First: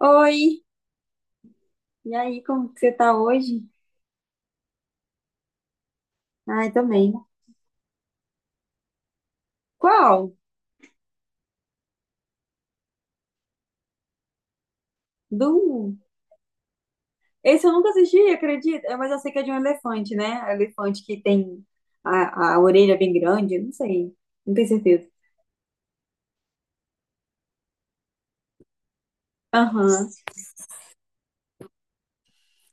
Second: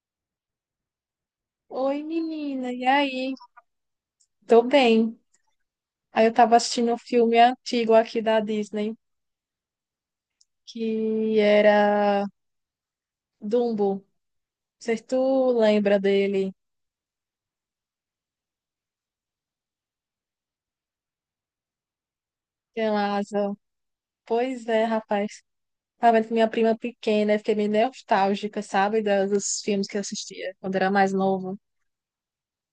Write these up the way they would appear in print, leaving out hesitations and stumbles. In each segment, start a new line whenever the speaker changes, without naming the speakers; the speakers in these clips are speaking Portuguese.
Oi,
Oi,
e aí,
menina,
como que
e
você tá
aí?
hoje?
Tô bem. Aí eu tava
Ai,
assistindo um
também.
filme antigo aqui da Disney,
Qual?
que era Dumbo. Não sei se
Do...
tu lembra
um?
dele,
Esse eu nunca assisti, acredita? É, mas eu sei que é de um elefante, né? É um elefante que tem a
que é...
orelha bem grande, não sei, não
Pois
tenho
é,
certeza.
rapaz. Tava vendo com minha prima pequena, eu fiquei meio nostálgica, sabe, dos filmes que eu
Aham.
assistia quando era mais novo.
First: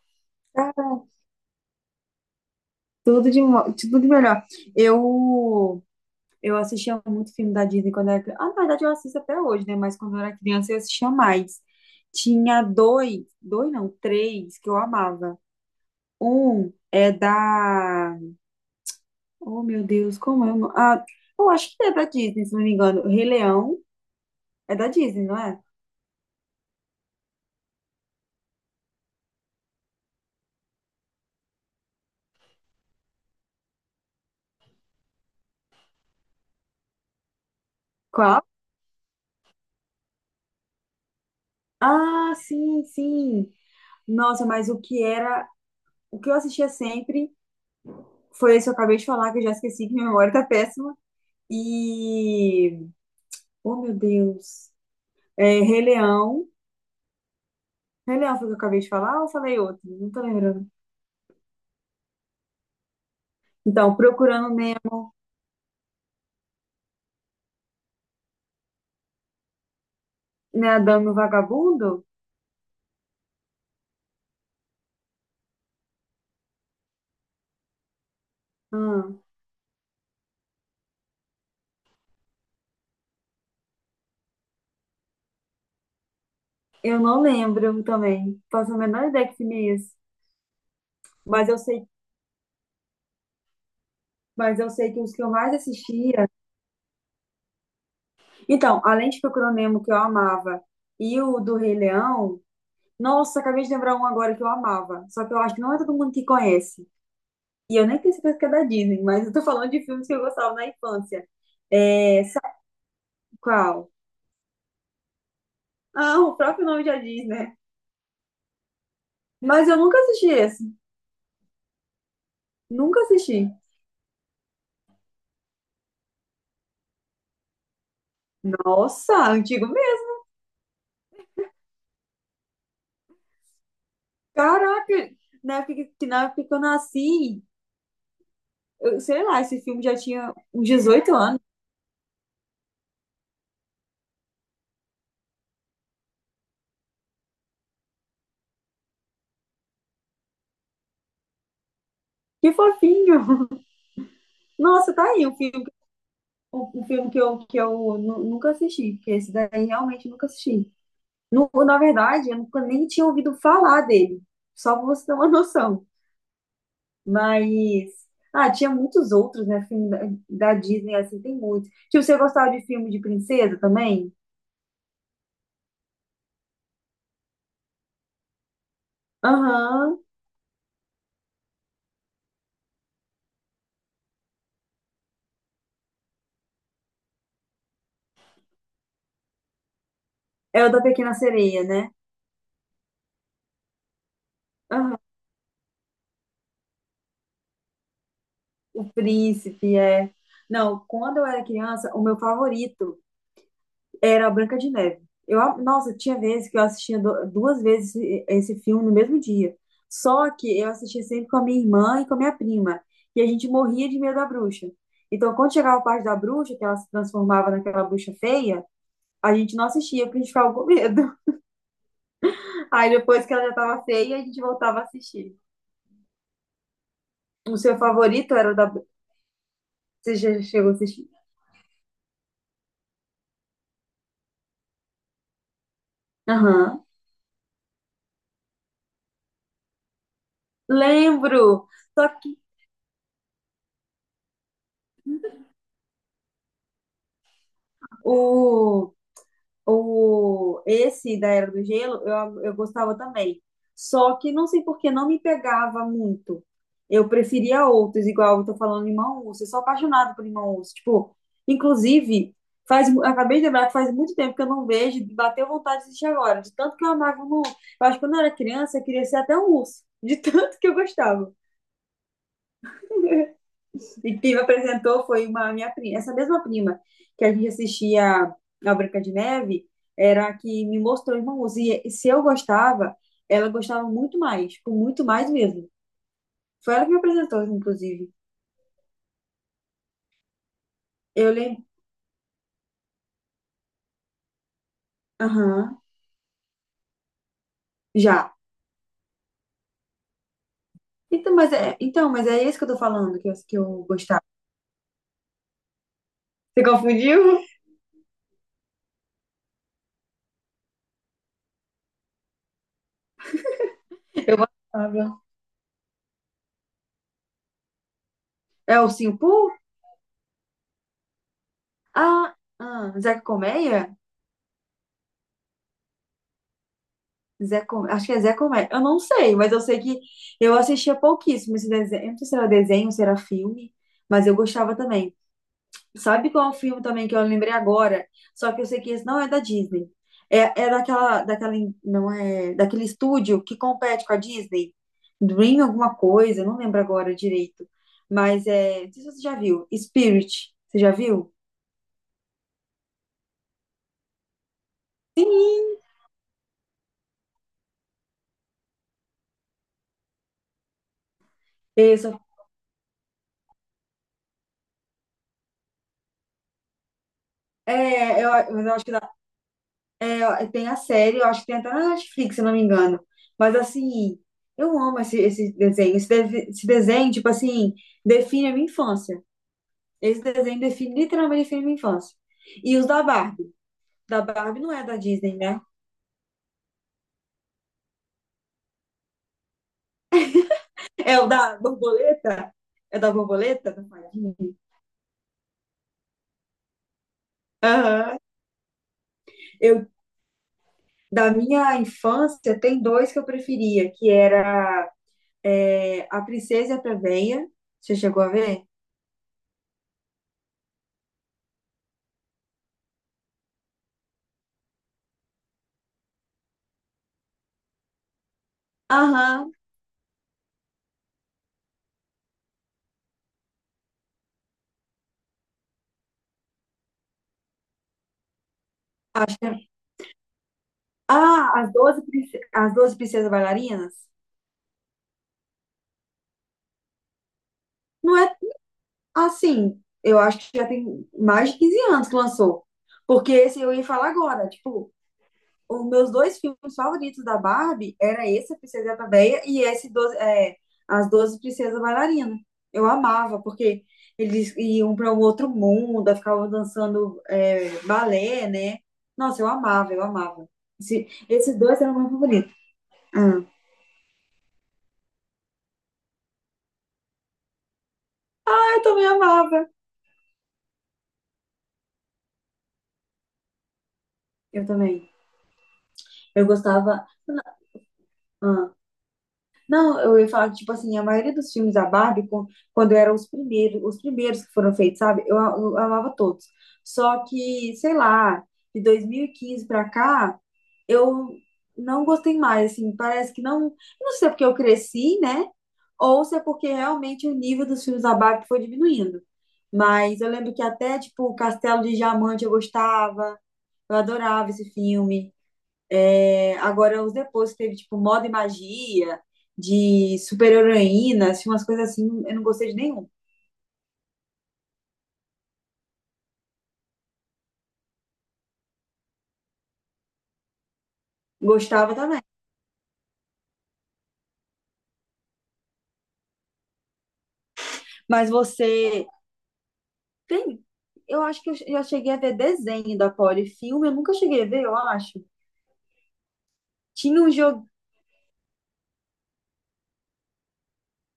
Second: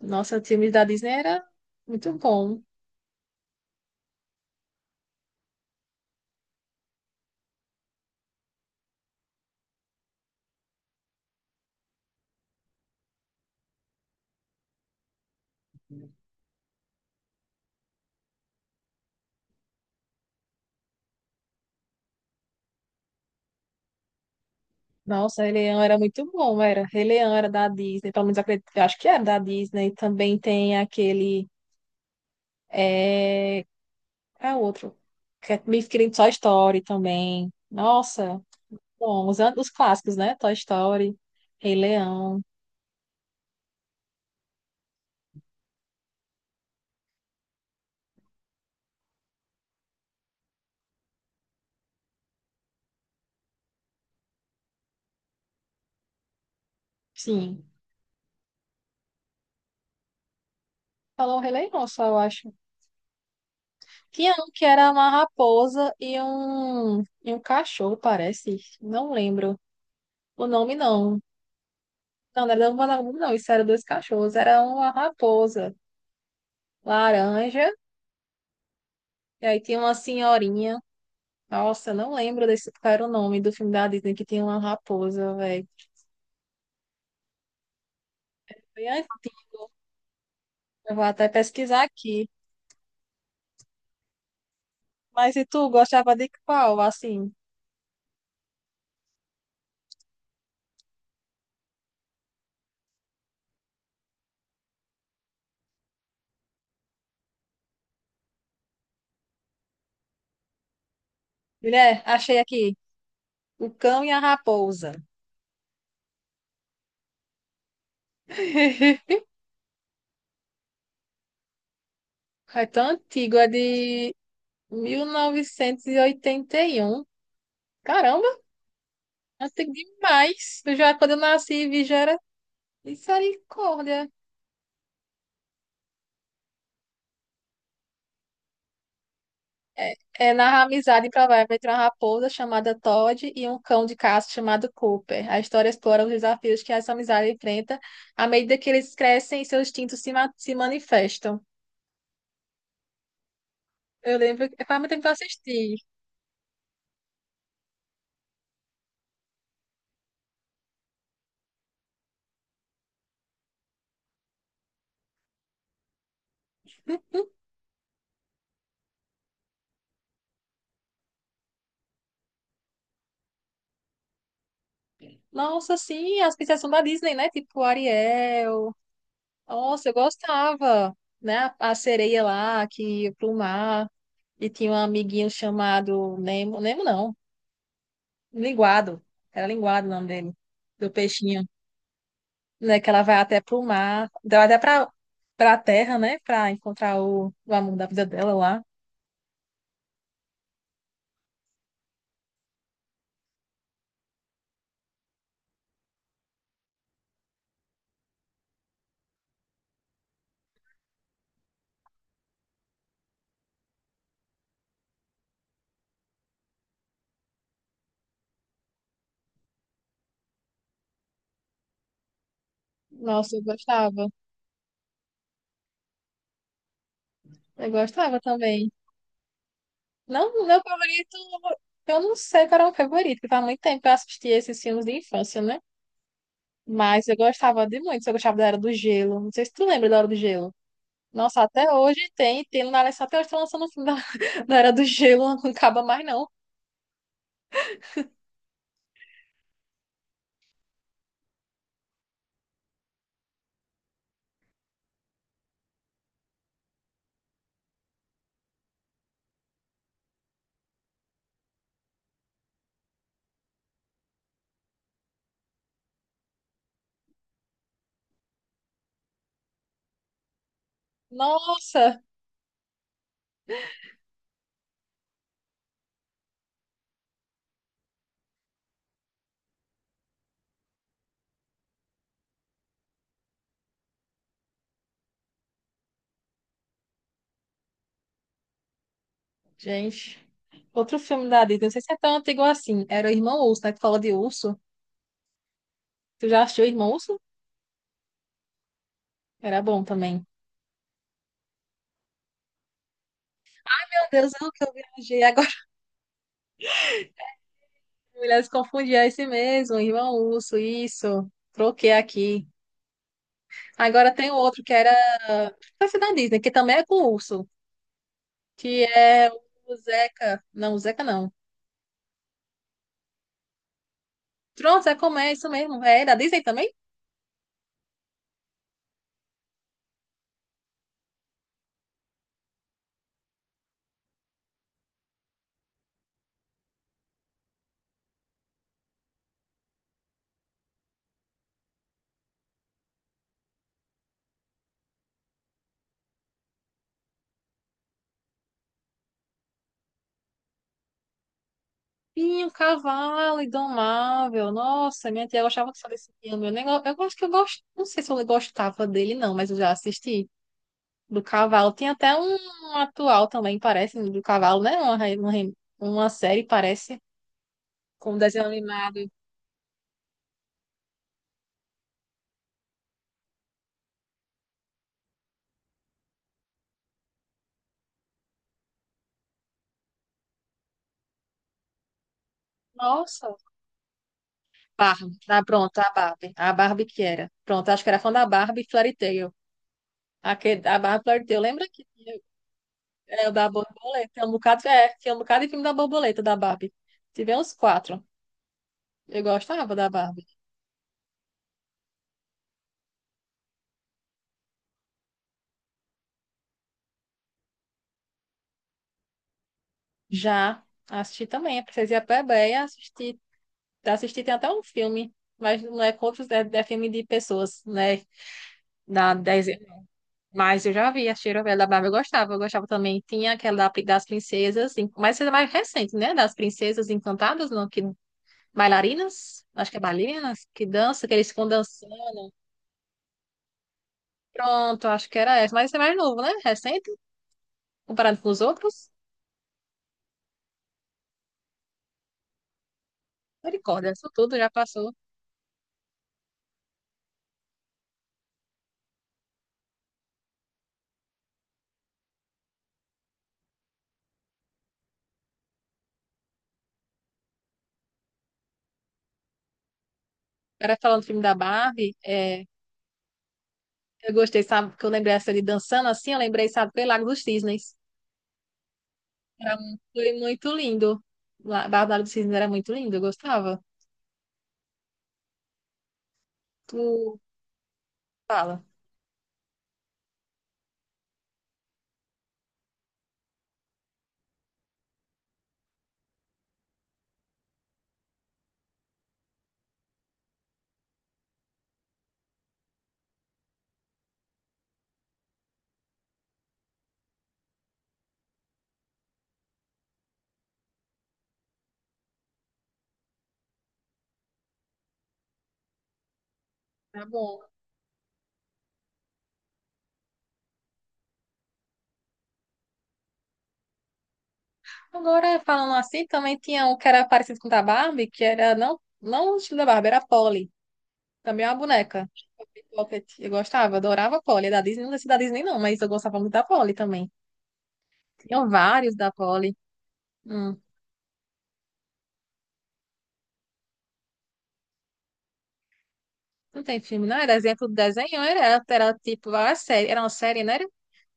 Nossa, os filmes da
Cara,
Disney era muito bom.
tudo de, tudo de melhor. Eu, assistia muito filme da Disney quando era criança. Ah, na verdade, eu assisto até hoje, né? Mas quando eu era criança, eu assistia mais. Tinha dois, dois não, três que eu amava. Um é da... Oh, meu Deus, como é o nome? Eu acho que é da Disney, se não me engano. O Rei Leão é da Disney, não
Nossa, Rei
é?
Leão era muito bom, era. Rei Leão era da Disney, pelo menos eu acredito, eu acho que era da Disney. Também tem aquele. eh, É outro. Que é meio querendo Toy Story também. Nossa,
Qual?
bom, os clássicos, né? Toy Story, Rei
Ah,
Leão.
sim, sim. Nossa, mas o que era, o que eu assistia sempre foi esse que eu acabei de falar, que eu já esqueci, que minha memória tá péssima. E, oh, meu Deus. É, Rei Leão.
Sim.
Rei Leão foi o que eu acabei de falar ou eu falei outro? Não tô lembrando.
Falou Rei Leão só, eu acho.
Então,
Tinha um
Procurando
que era uma raposa e um cachorro, parece. Não lembro o nome,
Nemo, no
não.
Vagabundo?
Não, não era vagabundo, não. Isso era dois cachorros. Era uma raposa laranja.
Hum,
E aí tinha uma senhorinha. Nossa, eu não lembro desse qual era o nome do filme da Disney que tinha uma raposa, velho.
eu não lembro também. Faço a menor ideia que filme é esse.
Eu vou até
Mas eu
pesquisar
sei
aqui.
Mas eu sei que os que eu
Mas e
mais
tu gostava
assistia.
de qual? Assim,
Então, além de Procurando Nemo, que eu amava, e o do Rei Leão. Nossa, acabei de lembrar um agora que eu amava. Só que eu acho que não é todo mundo que conhece. E eu nem tenho certeza que é da Disney, mas eu tô falando de filmes que eu gostava na infância.
mulher,
É.
achei aqui. O
Qual?
Cão e a Raposa.
Ah, o próprio nome já diz, né? Mas eu nunca assisti esse.
É tão
Nunca
antigo, é
assisti.
de 1981. Caramba,
Nossa, antigo
antigo
mesmo.
demais. Eu já, quando eu nasci, vi já era misericórdia.
Caraca, na época que na época que eu nasci, eu, sei lá, esse filme
É,
já tinha
é narra a
uns
amizade
18 anos.
improvável entre uma raposa chamada Todd e um cão de caça chamado Cooper. A história explora os desafios que essa amizade enfrenta à medida que eles crescem e seus instintos se manifestam.
Que fofinho.
Eu lembro, que faz muito
Nossa,
tempo
tá
que eu
aí um filme,
assisti.
o filme que eu, nunca assisti, porque esse daí realmente nunca assisti. Na verdade, eu nunca nem tinha ouvido falar dele, só pra você ter uma noção. Mas, ah, tinha muitos outros, né? Filme da, da Disney, assim, tem muitos. Tipo, você gostava de filme de princesa também?
Nossa, sim, as princesas da Disney, né? Tipo Ariel. Nossa,
Aham,
eu gostava, né? A sereia lá que ia pro mar e tinha um amiguinho chamado Nemo, Nemo não, Linguado. Era Linguado o nome dele,
é o da
do
Pequena
peixinho,
Sereia, né?
né? Que ela vai até pro mar, vai até pra,
Aham.
pra terra, né? Pra encontrar o amor da vida dela lá.
O Príncipe, é. Não, quando eu era criança, o meu favorito. Era a Branca de Neve. Eu, nossa, tinha vezes que eu assistia duas vezes esse, filme no mesmo dia. Só que eu assistia sempre com a minha irmã e com a minha prima. E a gente morria de medo da bruxa. Então, quando chegava a parte da bruxa, que ela se transformava naquela bruxa feia, a gente não assistia porque a gente ficava com medo. Aí depois que
Nossa, eu
ela já estava
gostava.
feia, a gente voltava a assistir. O
Eu
seu
gostava
favorito era o da.
também.
Você já
Não, meu
chegou a assistir?
favorito, eu não sei qual era o meu favorito, porque faz muito tempo que eu assisti esses filmes de infância, né?
Aham.
Mas eu gostava de muito, eu gostava da Era do Gelo. Não sei se tu lembra da Era do Gelo. Nossa,
Lembro!
até hoje
Só que
tem, tem na até hoje estão lançando o filme da, da Era do Gelo, não acaba mais não.
o. O, esse da Era do Gelo, eu, gostava também. Só que não sei por que não me pegava muito. Eu preferia outros, igual eu tô falando, Irmão Urso. Eu sou apaixonada por Irmão Urso. Tipo, inclusive, faz, acabei de lembrar que faz muito tempo que eu não vejo, e bateu vontade de assistir agora. De tanto que eu amava o Irmão Urso. Eu acho que quando eu era criança, eu queria ser até um urso. De tanto que eu gostava.
Nossa,
E quem me apresentou foi uma minha prima, essa mesma prima que a gente assistia a Branca de Neve, era a que me mostrou Irmãos. E se eu gostava, ela gostava muito mais, tipo, muito mais mesmo. Foi ela que me apresentou, inclusive.
gente. Outro filme
Eu
da
lembro.
Disney, não sei se é tão antigo assim. Era o Irmão Urso, né? Tu fala de urso.
Aham,
Tu já assistiu o Irmão Urso?
já.
Era bom também.
Então, mas é esse que eu tô falando, que eu,
Meu
gostava.
Deus, eu que eu viajei. Agora
Você confundiu?
mulheres confundiam é esse mesmo, Irmão Urso, isso. Troquei aqui. Agora tem
Eu
outro que era.
gostava.
Parece da Disney, que também é com urso.
É
Que
o Ursinho
é
Pooh?
o Zeca. Não, o Zeca não.
Ah, ah, Zeca Colmeia?
Pronto, é como é isso mesmo. É da Disney também?
Zé Com... Acho que é Zé Comé. Eu não sei, mas eu sei que eu assistia pouquíssimo esse desenho. Eu não sei se era desenho, se era filme, mas eu gostava também. Sabe qual é o filme também que eu lembrei agora? Só que eu sei que esse não é da Disney. É, é não é, daquele estúdio que compete com a Disney. Dream alguma coisa, não lembro agora direito. Mas é, não sei se você já viu. Spirit, você já viu?
Sim, o cavalo indomável. Nossa, minha tia gostava só desse filme. Eu, nem, eu gosto que eu gosto. Não sei se eu gostava dele, não, mas eu já assisti. Do cavalo. Tem até
Isso.
um atual também, parece, do cavalo, né? Uma série, parece, com um
É, eu,
desenho
mas eu acho que...
animado.
É, tem a série, eu acho que tem até na Netflix, se eu não me engano. Mas assim, eu amo esse, desenho. Esse, esse desenho, tipo assim, define a minha infância. Esse desenho define, literalmente define a minha infância. E os da
Nossa.
Barbie. Da Barbie não é da
Barbie.
Disney,
Ah,
né?
pronto, a Barbie. A Barbie que era. Pronto, acho que era fã da Barbie Fairy Tail. Aquele, a Barbie
É
Fairy
o
Tail.
da
Lembra que tinha...
borboleta? É da
É o da
borboleta? Da
borboleta. Tinha um
fadinha?
bocado, é, tinha um bocado de filme da borboleta da Barbie. Tive uns quatro.
Aham.
Eu gostava da
Eu,
Barbie.
da minha infância, tem dois que eu preferia, que era é, A Princesa e a Plebeia. Você chegou a ver?
Já assisti também, a Princesa e a Plebeia, assisti, assisti tem até um filme, mas não é contos, é, é filme de pessoas, né? Na 10,
Aham.
mas eu já vi, a Cheira da Barbie eu gostava também. Tinha aquela das princesas, em- mas essa é mais recente, né? Das princesas encantadas, não, que bailarinas, acho que é bailarinas, que dança, que eles ficam
Ah, as
dançando.
12 as 12 princesas bailarinas?
Pronto, acho que era essa, mas esse é mais novo, né? Recente.
Não
Comparado com
é
os outros,
assim. Eu acho que já tem mais de 15 anos que lançou. Porque esse eu ia
misericórdia, isso
falar
tudo já
agora. Tipo,
passou.
os meus dois filmes favoritos da Barbie era esse, A Princesa Véia, e esse 12 é, As Doze Princesas Bailarinas. Eu amava, porque eles iam para um outro mundo, ficavam dançando é, balé, né? Nossa, eu amava, eu amava.
Era falando do filme da
Esses dois eram
Barbie,
meus
é,
favoritos. Ah,
eu gostei, sabe, que eu lembrei essa de dançando assim, eu lembrei, sabe, foi Lago dos Cisnes.
eu também
Era,
amava.
foi muito lindo. Barbie do Lago dos Cisnes era muito lindo, eu gostava.
Eu também. Eu gostava.
Tu fala,
Ah, não, eu ia falar que, tipo assim, a maioria dos filmes da Barbie, quando eram os primeiros que foram feitos, sabe? Eu, eu amava todos. Só que, sei lá, de 2015 pra cá, eu não gostei mais, assim, parece que não. Não sei se é porque eu cresci, né? Ou se é porque realmente o nível dos filmes da Barbie foi diminuindo. Mas eu lembro que até, tipo, Castelo de Diamante eu gostava, eu adorava esse filme. É, agora,
tá
os
bom.
depois teve, tipo, Moda e Magia, de super-heroína, assim, umas coisas assim, eu não gostei de nenhum.
Agora, falando assim, também tinha um que era parecido com o da Barbie, que era, não, não o estilo da Barbie, era a Polly. Também é uma
Gostava
boneca.
também.
Polly Pocket. Eu gostava, adorava a Polly. É da Disney, não sei se é da Disney não, mas eu gostava muito da Polly também.
Mas
Tinham vários
você
da Polly. Hum.
tem. Eu acho que eu já cheguei a ver desenho da Polly. Filme, eu nunca cheguei a ver, eu acho.
Não tem filme, não?
Tinha um
Era
jogo.
exemplo do desenho, era, era tipo a série, era uma série, não era?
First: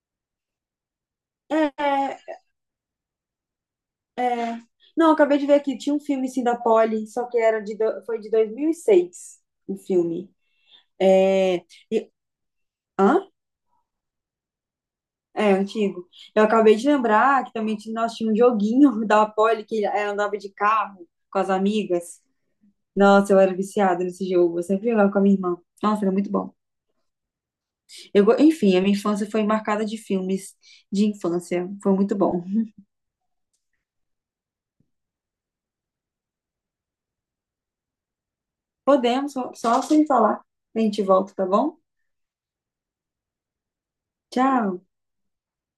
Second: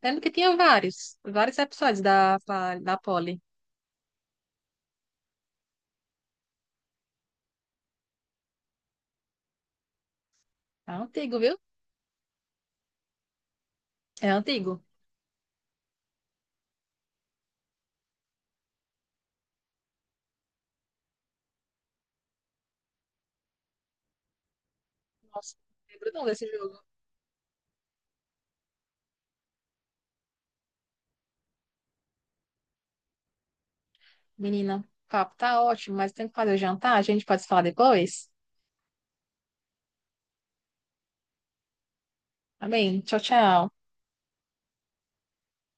Lembro que tinha vários, vários episódios
É,
da Polly.
não, eu acabei de ver aqui. Tinha um filme sim da Polly, só que era de... foi de 2006 o filme.
É antigo, viu?
É... E... Hã?
É antigo.
É, antigo. Eu acabei de lembrar que também tinha- nós tínhamos um joguinho da Polly que ela andava de carro com as amigas. Nossa, eu era viciada nesse jogo. Eu sempre jogava com a minha
Nossa,
irmã.
não
Nossa,
lembro
era
não
muito
desse
bom.
jogo.
Eu, enfim, a minha infância foi marcada de filmes de infância. Foi muito bom.
Menina, o papo tá ótimo, mas tem que fazer o jantar, a gente pode falar depois?
Podemos, só, só sem falar. A gente volta, tá bom?
Tá bem? Tchau, tchau.
Tchau.